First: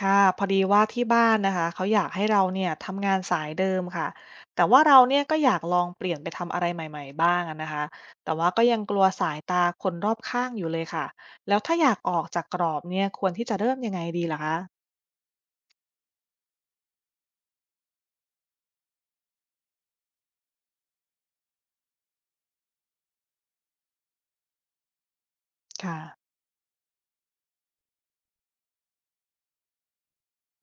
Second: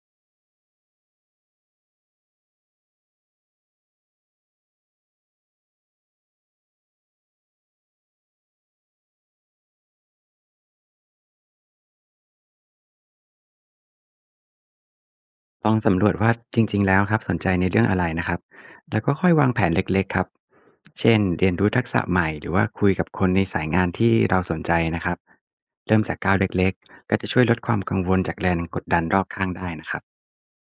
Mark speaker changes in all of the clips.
Speaker 1: ค่ะพอดีว่าที่บ้านนะคะเขาอยากให้เราเนี่ยทำงานสายเดิมค่ะแต่ว่าเราเนี่ยก็อยากลองเปลี่ยนไปทำอะไรใหม่ๆบ้างอะนะคะแต่ว่าก็ยังกลัวสายตาคนรอบข้างอยู่เลยค่ะแล้วถ้าอยากออกจากกรอบเนี่ยควรที่จะเริ่มยังไงดีล่ะคะ
Speaker 2: ลองสำรวจว่าจริงๆแล้วครับสนใจในเรื่องอะไรนะครับ แล้วก็ค่อยวางแผนเล็กๆครับ เช่นเรียนรู้ทักษะใหม่หรือว่าคุยกับคนในสายงานที่เราสนใจนะครับ
Speaker 1: ค่ะ
Speaker 2: เริ่มจากก้าวเล็กๆ ก็จะช่วยลดความกังวลจากแรงกดดันรอบข้างได้นะครับ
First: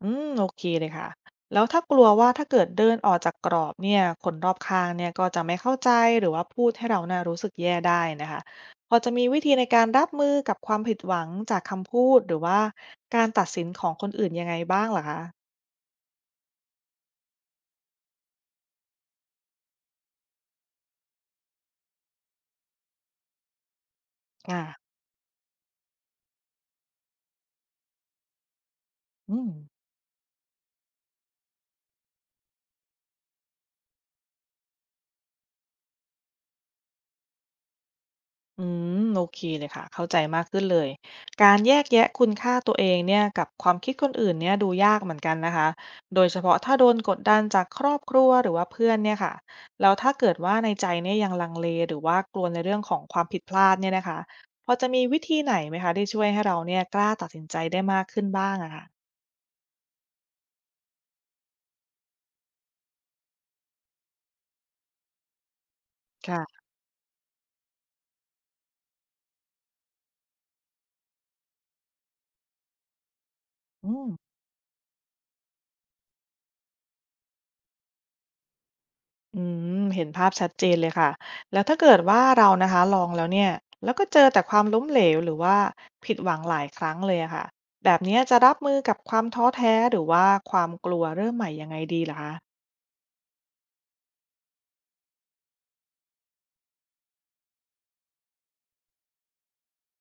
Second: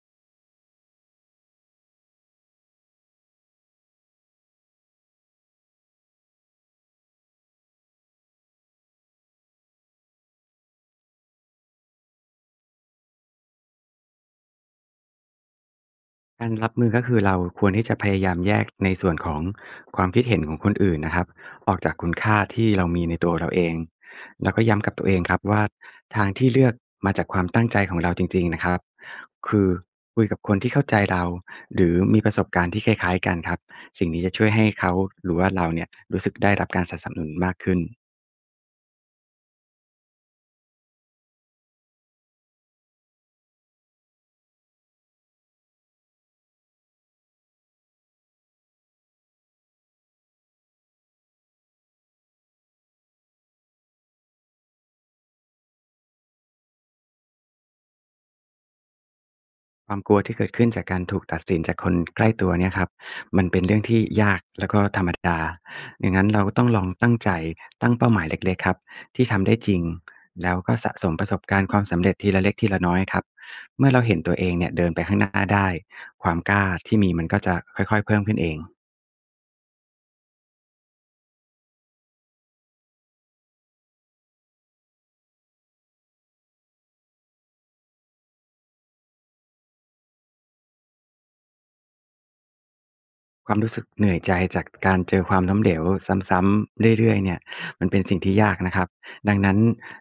Speaker 1: โอเคเลยค่ะแล้วถ้ากลัวว่าถ้าเกิดเดินออกจากกรอบเนี่ยคนรอบข้างเนี่ยก็จะไม่เข้าใจหรือว่าพูดให้เราน่ยรู้สึกแย่ได้นะคะพอจะมีวิธีในการรับมือกับความผิดหวังจากคำพูดหรือว่าการตัดสินของคนอื่นยังไงบ้างเหรอคะ
Speaker 2: การรับมือก็คือเราควรที่จะพยายามแยกในส่วนของความคิดเห็นของคนอื่นนะครับออกจากคุณค่าที่เรามีในตัวเราเองแล้ว
Speaker 1: อา
Speaker 2: ก็ย้ำกับตัวเองครับว่าทางที่เลือกมาจากความตั้งใจของเราจริงๆนะครับ
Speaker 1: อืม
Speaker 2: คือคุยกับคนที่เข้าใจเราหรือมีประสบการณ์ที่คล้ายๆกันครับสิ่งนี้จะช่วยให้เขาหรือว่าเราเนี่ยรู้สึกได้รับการสนับสนุนมากขึ้น
Speaker 1: อืมโอเคเลยค่ะเข้าใจมากขึ้นเลยการแยกแยะคุณค่าตัวเองเนี่ยกับความคิดคนอื่นเนี่ยดูยากเหมือนกันนะคะโดยเฉพาะถ้าโดนกดดันจากครอบครัวหรือว่าเพื่อนเนี่ยค่ะแล้วถ้าเกิดว่าในใจเนี่ยยังลังเลหรือว่ากลัวในเรื่องของความผิดพลาดเนี่ยนะคะพอจะมีวิธีไหนไหมคะที่ช่วยให้เราเนี่ยกล้าตัดสินใจได้มากขึ้นบ้างอะค่ะ
Speaker 2: ความกลัวที่เกิดขึ้นจากการถูกตัดสินจากคนใกล้ตัวเนี่ยครับมันเป็นเรื่องที่ยากแล้วก็ธรรมดาดังนั้นเราก็
Speaker 1: ค่ะ
Speaker 2: ต้องลองตั้งใจตั้งเป้าหมายเล็กๆครับที่ทำได้จริงแล้วก็สะสมประสบการณ์ความสำเร็จทีละเล็กทีละน้อยครับเมื่
Speaker 1: อื
Speaker 2: อเรา
Speaker 1: ม
Speaker 2: เห็นตัวเองเนี่ยเดินไปข้างหน้าได้ความกล้าที่มีมันก็จะค่อยๆเพิ่มขึ้นเอง
Speaker 1: อืมเห็นภาพชัดเจนเลยค่ะ แล้วถ้าเกิดว่าเรานะคะลองแล้วเนี่ย แล้วก็เจอแต่ความล้มเหลวหรือว่าผิดหวังหลายครั้งเลยอะค่ะ แบบเนี้ยจะรับมือกับความท้อแท้หรือว่าความกลัวเริ่มใหม่ยังไงดีล่ะคะ
Speaker 2: ความรู้สึกเหนื่อยใจจากการเจอความล้มเหลวซ้ำๆเรื่อยๆเนี่ยมันเป็นสิ่งที่ยากนะครับดังนั้น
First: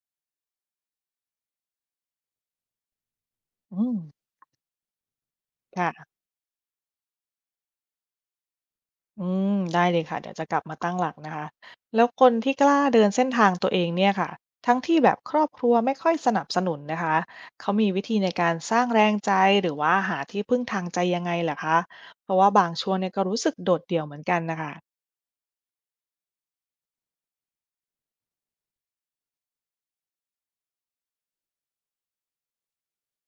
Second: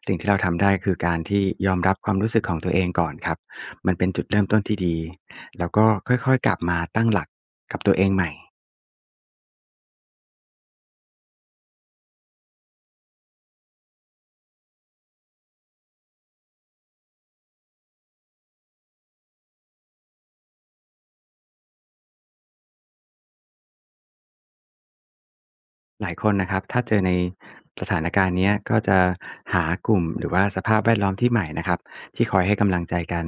Speaker 2: สิ่งที่เราทำได้คือการที่ยอมรับความรู้สึกของตัวเองก่อนครับ
Speaker 1: อื
Speaker 2: มัน
Speaker 1: ม
Speaker 2: เป็นจุดเริ่มต้นที่ดีแล้วก็
Speaker 1: ค่ะ
Speaker 2: ค่อยๆกลับมาตั้งหลักกับตัวเองใหม่
Speaker 1: อืมได้เลยค่ะเดี๋ยวจะกลับมาตั้งหลักนะคะแล้วคนที่กล้าเดินเส้นทางตัวเองเนี่ยค่ะทั้งที่แบบครอบครัวไม่ค่อยสนับสนุนนะคะเขามีวิธีในการสร้างแรงใจหรือว่าหาที่พึ่งทางใจยังไงเหรคะเพราะว่าบางช่วงเนี่ยก็รู้สึกโดดเดี่ยวเหมือนกันนะคะ
Speaker 2: หลายคนนะครับถ้าเจอในสถานการณ์เนี้ยก็จะหากลุ่มหรือว่าสภาพแวดล้อมที่ใหม่นะครับที่คอยให้กำลังใจกัน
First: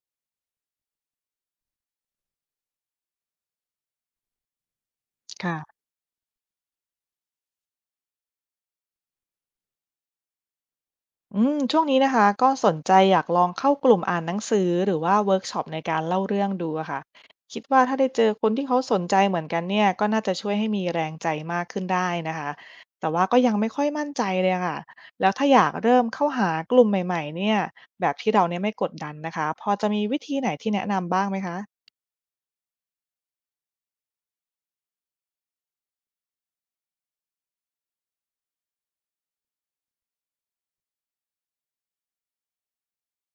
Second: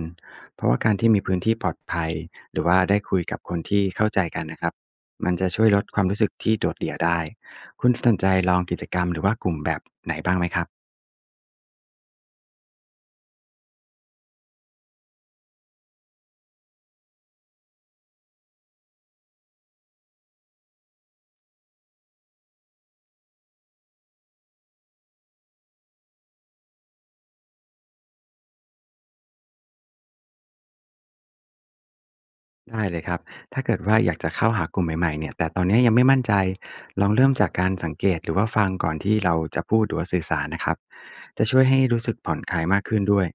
Speaker 2: เพราะว่าการที่มีพื้นที่ปลอดภัยหรือว่าได้คุยกับคนที่เข้าใจกันนะครับมันจะ
Speaker 1: ค่ะ
Speaker 2: ช่วยลดความรู้สึกที่โดดเดี่ยวได้คุณสนใจลองกิจกรรมหรือว่ากลุ่มแบบไหนบ้างไหมครับ
Speaker 1: อืมช่วงนี้นะคะก็สนใจอยากลองเข้ากลุ่มอ่านหนังสือหรือว่าเวิร์กช็อปในการเล่าเรื่องดูอะค่ะคิดว่าถ้าได้เจอคนที่เขาสนใจเหมือนกันเนี่ยก็น่าจะช่วยให้มีแรงใจมากขึ้นได้นะคะแต่ว่าก็ยังไม่ค่อยมั่นใจเลยค่ะแล้วถ้าอยากเริ่มเข้าหากลุ่มใหม่ๆเนี่ยแบบที่เราเนี่ยไม่กดดันนะคะพอจะมีวิธีไหนที่แนะนำบ้างไหมคะ
Speaker 2: ได้เลยครับถ้าเกิดว่าอยากจะเข้าหากลุ่มใหม่ๆเนี่ยแต่ตอนเนี้ยยังไม่มั่นใจลองเริ่มจากการสังเกตหรือว่าฟังก่อนที่เราจะพูดหรือว่าสื่อสารนะครับจะช่วยให้รู้สึกผ่อนคลายมากขึ้นด้วย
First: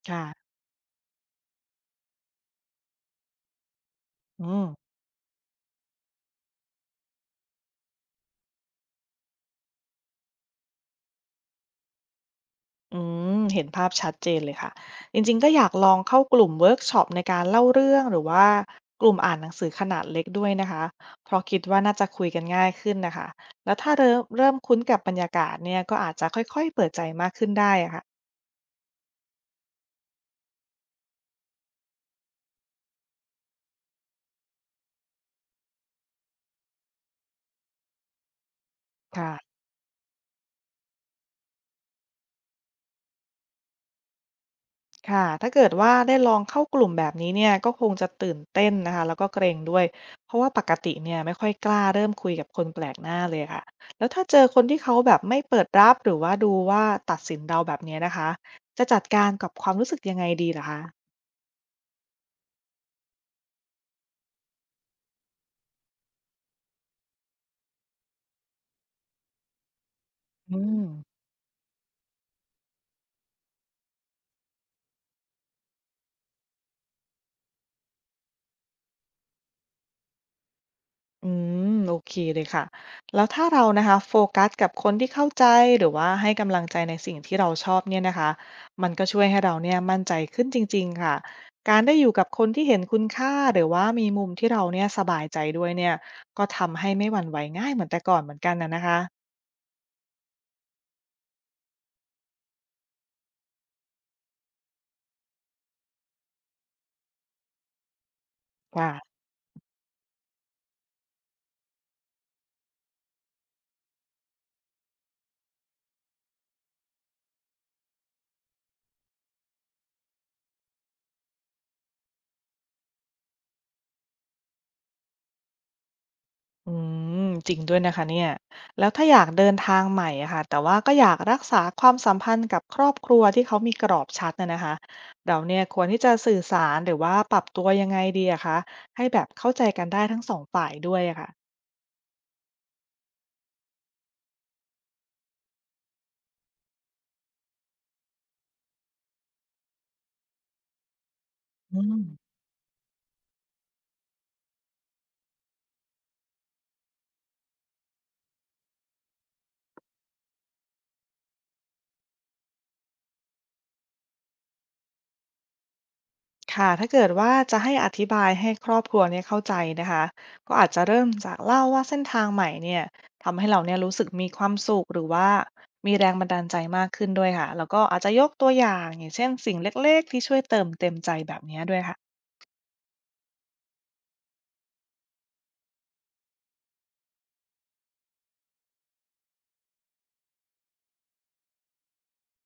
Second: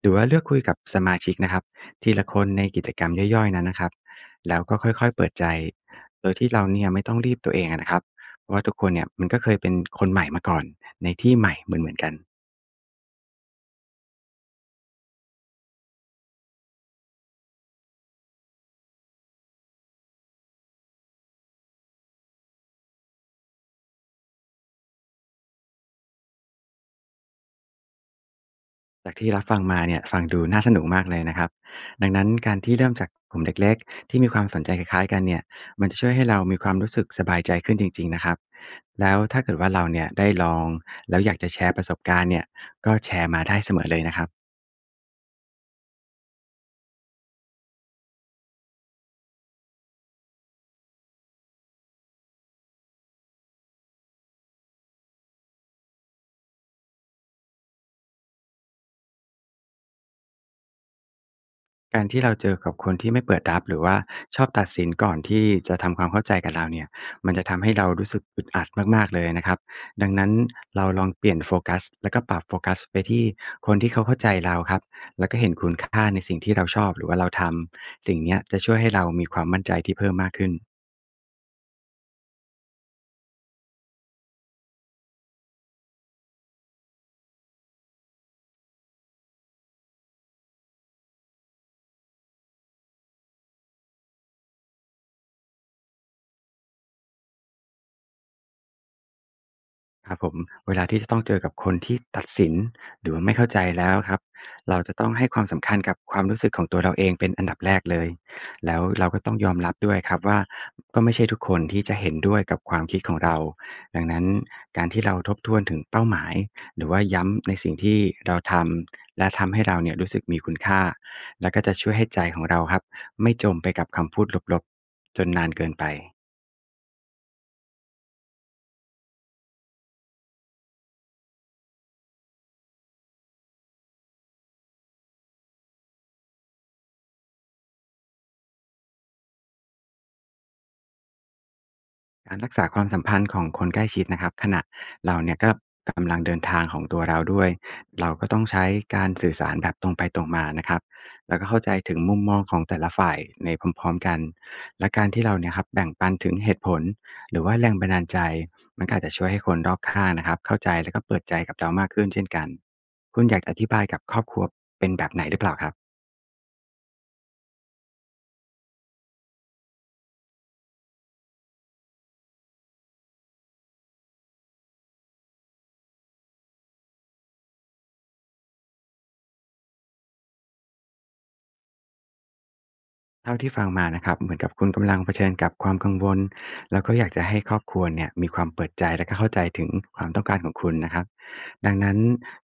Speaker 2: หรือว่าเลือก
Speaker 1: ค่ะ
Speaker 2: คุยกับสมาชิกนะครับทีละคนในกิจกรรมย่อยๆนั้นนะครับ
Speaker 1: อื
Speaker 2: แล้ว
Speaker 1: ม
Speaker 2: ก็ค่อยๆเปิดใจโดยที่เราเนี่ยไม่ต้องรีบตัวเองอะนะครับเพราะว่าทุกคนเนี่ยมันก็เคยเป็นคนใหม่มาก่อนในที่ใหม่เหมือนๆกัน
Speaker 1: อืมเห็นภาพชัดเจนเลยค่ะจริงๆก็อยากลองเข้ากลุ่มเวิร์กช็อปในการเล่าเรื่องหรือว่ากลุ่มอ่านหนังสือขนาดเล็กด้วยนะคะเพราะคิดว่าน่าจะคุยกันง่ายขึ้นนะคะแล้วถ้าเริ่มคุ้นกับบรรยากาศเนี่ยก็อาจจะค่อยๆเปิดใจมากขึ้นได้อะค่ะ
Speaker 2: จากที่รับฟังมาเนี่ยฟังดูน่าสนุกมากเลยนะครับดังนั้นการที่เริ่มจากกลุ่มเล็กๆที่มีความสนใจคล้ายๆกันเนี่ยมันจะช่วยให้เรามีความรู้สึกสบายใจขึ้นจริงๆนะครับแล้ว
Speaker 1: ค่ะ
Speaker 2: ถ้าเกิดว่าเราเนี่ยได้ลองแล้วอยากจะแชร์ประสบการณ์เนี่ยก็แชร์มาได้เสมอเลยนะครับ
Speaker 1: ค่ะถ้าเกิดว่าได้ลองเข้ากลุ่มแบบนี้เนี่ยก็คงจะตื่นเต้นนะคะแล้วก็เกรงด้วย เพราะว่าปกติเนี่ยไม่ค่อยกล้าเริ่มคุยกับคนแปลกหน้าเลยค่ะแล้วถ้าเจอคนที่เขาแบบไม่เปิดรับหรือว่าดูว่าตัดสินเราแบบเนี้ยนะคะจะจัดการกับความรู้สึกยังไงดีล่ะคะ
Speaker 2: การที่เราเจอกับคนที่ไม่เปิดรับหรือว่าชอบตัดสินก่อนที่จะทำความเข้าใจกับเราเนี่ยมันจะทำให้เรารู้สึกอึดอัดมากๆเลยนะครับดังนั้น
Speaker 1: อืม
Speaker 2: เราลองเปลี่ยนโฟกัสแล้วก็ปรับโฟกัสไปที่คนที่เขาเข้าใจเราครับแล้วก็เห็นคุณค่าในสิ่งที่เราชอบหรือว่าเราทำสิ่งเนี้ยจะช่วยให้เรามีความมั่นใจที่เพิ่มมากขึ้น
Speaker 1: อืมโอเคเลยค่ะแล้วถ้าเรานะคะโฟกัสกับคนที่เข้าใจหรือว่าให้กำลังใจในสิ่งที่เราชอบเนี่ยนะคะมันก็ช่วยให้เราเนี่ยมั่นใจขึ้นจริงๆค่ะการได้อยู่กับคนที่เห็นคุณค่าหรือว่ามีมุมที่เราเนี่ยสบายใจด้วยเนี่ยก็ทำให้ไม่หวั่นไหวง่ายเหมือนแต่ก่อนเหมือนกันนะนะคะ
Speaker 2: ครับผมเวลาที่จะต้องเจอกับคนที่ตัดสินหรือว่าไม่เข้าใจแล้วครับเราจะต้องให้ความสำคัญกับความรู้สึกของตัวเราเองเป็นอันดับแรกเลยแล้วเราก็
Speaker 1: ค่ะ
Speaker 2: ต้องยอมรับด้วยครับว่าก็ไม่ใช่ทุกคนที่จะเห็นด้วยกับความคิดของเราดังนั้นการที่เราทบทวนถึงเป้าหมายหรือว่าย้ำในสิ่งที่เราทำและทำให้เราเนี่ยรู้สึกมีคุณค่าแล้วก็จะช่วยให้ใจของเราครับไม่จมไปกับคำพูดลบๆจนนานเกินไป
Speaker 1: อืมจริงด้วยนะคะเนี่ยแล้วถ้าอยากเดินทางใหม่อะค่ะแต่ว่าก็อยากรักษาความสัมพันธ์กับครอบครัวที่เขามีกรอบชัดนะนะคะเราเนี่ยควรที่จะสื่อสารหรือว่าปรับตัวยังไงดีอะคะให้แบบเข้าใจกันได้ทั้งสองฝ่ายด้วยอะค่ะ
Speaker 2: การรักษาความสัมพันธ์ของคนใกล้ชิดนะครับขณะเราเนี่ยก็กำลังเดินทางของตัวเราด้วยเราก็ต้องใช้การสื่อสารแบบตรงไปตรงมานะครับแล้วก็เข้าใจ
Speaker 1: อื
Speaker 2: ถึง
Speaker 1: ม
Speaker 2: มุมมองของแต่ละฝ่ายในพร้อมๆกันและการที่เราเนี่ยครับแบ่งปันถึงเหตุผลหรือว่าแรงบันดาลใจมันก็อาจจะช่วยให้คนรอบข้างนะครับเข้าใจแล้วก็เปิดใจกับเรามากขึ้นเช่นกันคุณอยากจะอธิบายกับครอบครัวเป็นแบบไหนหรือเปล่าครับ
Speaker 1: ค่ะถ้าเกิดว่าจะให้อธิบายให้ครอบครัวเนี่ยเข้าใจนะคะก็อาจจะเริ่มจากเล่าว่าเส้นทางใหม่เนี่ยทำให้เราเนี่ยรู้สึกมีความสุขหรือว่ามีแรงบันดาลใจมากขึ้นด้วยค่ะแล้วก็อาจจะยกตัวอย่างอย่างเช่นสิ่งเล็กๆที่ช่วยเติมเต็มใจแบบเนี้ยด้วยค่ะ
Speaker 2: เท่าที่ฟังมานะครับเหมือนกับคุณกำลังเผชิญกับความกังวลแล้วก็อยากจะให้ครอบครัวเนี่ยมีความเปิดใจและก็เข้าใจถึงความต้องการของคุณนะครับดังนั้น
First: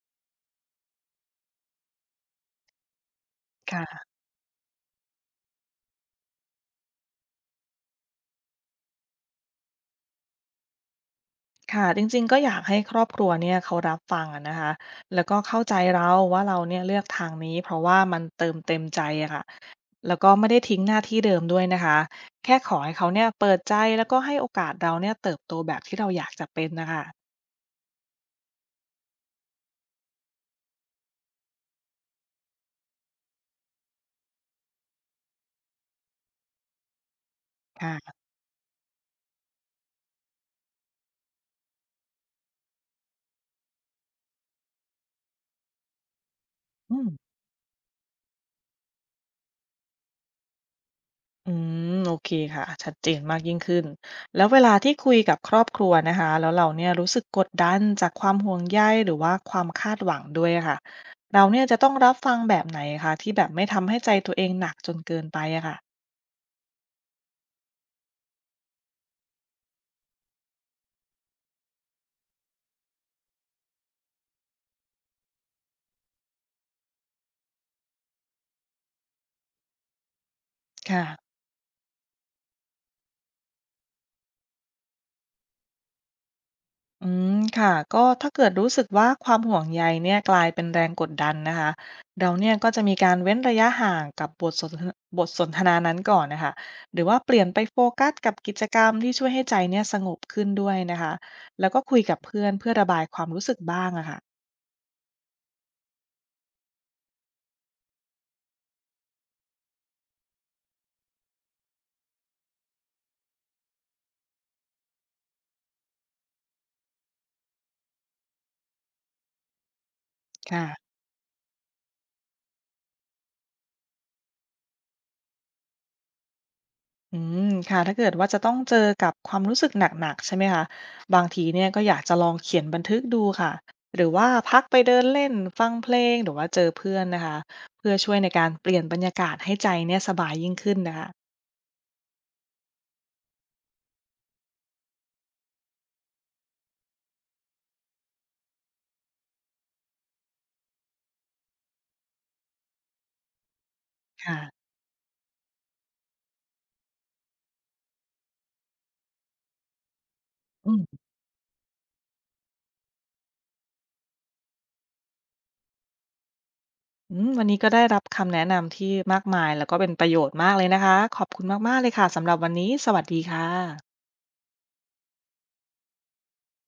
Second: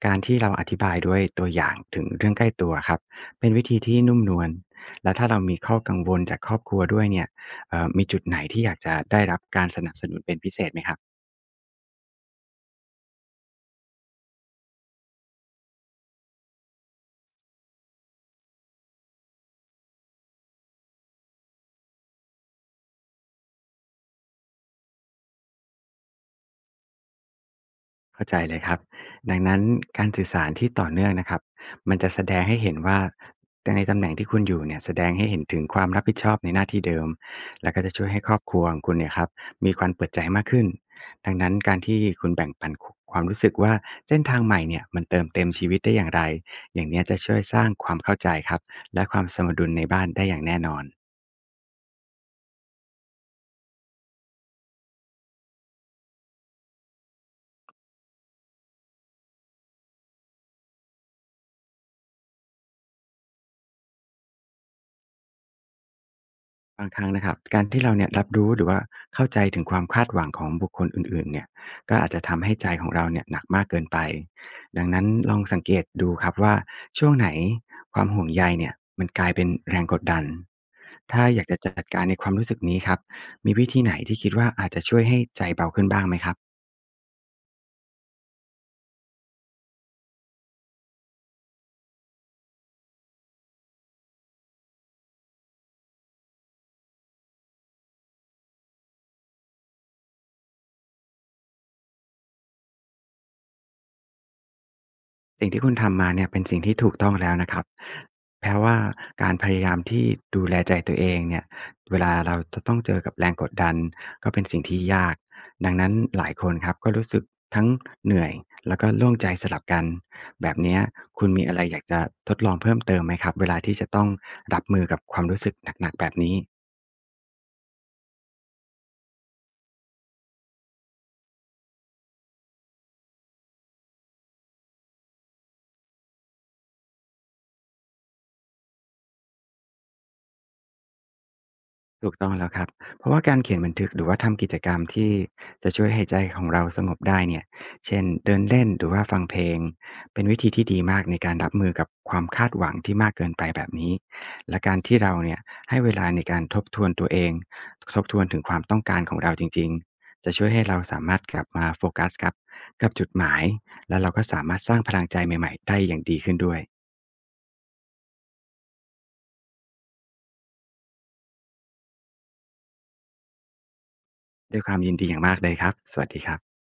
Speaker 2: การที่เราอธิบายด้วยตัวอย่างถึงเรื่องใกล้ตัวครับเป็นวิธีที่
Speaker 1: ค่ะ
Speaker 2: นุ่มนวลและถ้าเรามีข้อกังวลจากครอบครัวด้วยเนี่ยมีจุดไหนที่อยากจะได้รับการสนับสนุนเป็นพิเศษไหมครับ
Speaker 1: ค่ะจริงๆก็อยากให้ครอบครัวเนี่ยเขารับฟังอะนะคะแล้วก็เข้าใจเราว่าเราเนี่ยเลือกทางนี้เพราะว่ามันเติมเต็มใจอะค่ะ แล้วก็ไม่ได้ทิ้งหน้าที่เดิมด้วยนะคะ แค่ขอให้เขาเนี่ยเปิดใจแล้วก็ให้โอกาสเราเนี่ยเติบโตแบบที่เราอยากจะเป็นนะคะ
Speaker 2: เข้าใจเลยครับดังนั้นการสื่อสารที่ต่อเนื่องนะครับมันจะแสดงให้เห็นว่าในตำแหน่งที่คุณอยู่เนี่ยแสดงให้เห็นถึงความรับผิดชอบในหน้าที่เดิมแล้วก็จะช่วย
Speaker 1: ค่ะ
Speaker 2: ให้ครอบครัวของคุณเนี่ยครับมีความเปิดใจมากขึ้นดังนั้นการที่คุณแบ่งปันคความรู้สึกว่าเส้นทางใหม่เนี่ยมันเติมเต็มชีวิตได้อย่างไรอย่าง
Speaker 1: อื
Speaker 2: เนี้ย
Speaker 1: ม
Speaker 2: จะช่วยสร้างความเข้าใจครับและความสมดุลในบ้านได้อย่างแน่นอน
Speaker 1: อืโอเคค่ะชัดเจนมากยิ่งขึ้น แล้วเวลาที่คุยกับครอบครัวนะคะแล้วเราเนี่ยรู้สึกกดดันจากความห่วงใยหรือว่าความคาดหวังด้วยอะค่ะ เราเนี่ยจะต้องรับฟังแบบไหนคะที่แบบไม่ทำให้ใจตัวเองหนักจนเกินไปอะค่ะ
Speaker 2: บางครั้งนะครับการที่เราเนี่ยรับรู้หรือว่าเข้าใจถึงความคาดหวังของบุคคลอื่นๆเนี่ยก็อาจจะทำให้ใจของเราเนี่ยหนักมากเกินไปดังนั้นลองสังเกตดูครับว่าช่วงไหนความห่วงใยเนี่ยมันกลายเป็นแรงกดดัน
Speaker 1: ค่ะ
Speaker 2: ถ้าอยากจะจัดการในความรู้สึกนี้ครับมีวิธีไหนที่คิดว่าอาจจะช่วยให้ใจเบาขึ้นบ้างไหมครับ
Speaker 1: อืมค่ะก็ถ้าเกิดรู้สึกว่าความห่วงใยเนี่ยกลายเป็นแรงกดดันนะคะเราเนี่ยก็จะมีการเว้นระยะห่างกับบทสนทนานั้นก่อนนะคะหรือว่าเปลี่ยนไปโฟกัสกับกิจกรรมที่ช่วยให้ใจเนี่ยสงบขึ้นด้วยนะคะแล้วก็คุยกับเพื่อนเพื่อระบายความรู้สึกบ้างอะค่ะ
Speaker 2: สิ่งที่คุณทำมาเนี่ยเป็นสิ่งที่ถูกต้องแล้วนะครับแป้ว่าการพยายามที่ดูแลใจตัวเองเนี่ยเวลาเราจะต้องเจอกับแรงกดดันก็เป็นสิ่งที่ยาก ดังนั้นหลายคนครับก็รู้สึกทั้งเหนื่อยแล้วก็โล่งใจสลับกัน แบบ
Speaker 1: ค่ะ
Speaker 2: เนี้ยคุณมีอะไรอยากจะทดลองเพิ่มเติมไหมครับเวลาที่จะต้องรับมือกับความรู้สึกหนักๆแบบนี้
Speaker 1: อืมค่ะถ้าเกิดว่าจะต้องเจอกับความรู้สึกหนักๆใช่ไหมคะบางทีเนี่ยก็อยากจะลองเขียนบันทึกดูค่ะหรือว่าพักไปเดินเล่นฟังเพลงหรือว่าเจอเพื่อนนะคะเพื่อช่วยในการเปลี่ยนบรรยากาศให้ใจเนี่ยสบายยิ่งขึ้นนะคะ
Speaker 2: ถูกต้องแล้วครับ เพราะว่าการเขียนบันทึกหรือว่าทำกิจกรรมที่จะช่วยให้ใจของเราสงบได้เนี่ยเช่นเดินเล่นหรือว่าฟังเพลงเป็นวิธีที่ดีมากในการรับมือกับความคาดหวังที่มากเกินไปแบบนี้และ
Speaker 1: ค่ะ
Speaker 2: การที่เราเนี่ยให้เวลาในการทบทวนตัวเองทบทวนถึงความต้องการของเราจริงๆจะช่วยให้
Speaker 1: อื
Speaker 2: เราสา
Speaker 1: ม
Speaker 2: มารถกลับมาโฟกัสกับจุดหมายและเราก็สามารถสร้างพลังใจใหม่ๆได้อย่างดีขึ้นด้วย
Speaker 1: วันนี้ก็ได้รับคำแนะนำที่มากมายแล้วก็เป็นประโยชน์มากเลยนะคะขอบคุณมากๆเลยค่ะสำหรับวันนี้สวัสดีค่ะ
Speaker 2: ด้วยความยินดีอย่างมากเลยครับสวัสดีครับ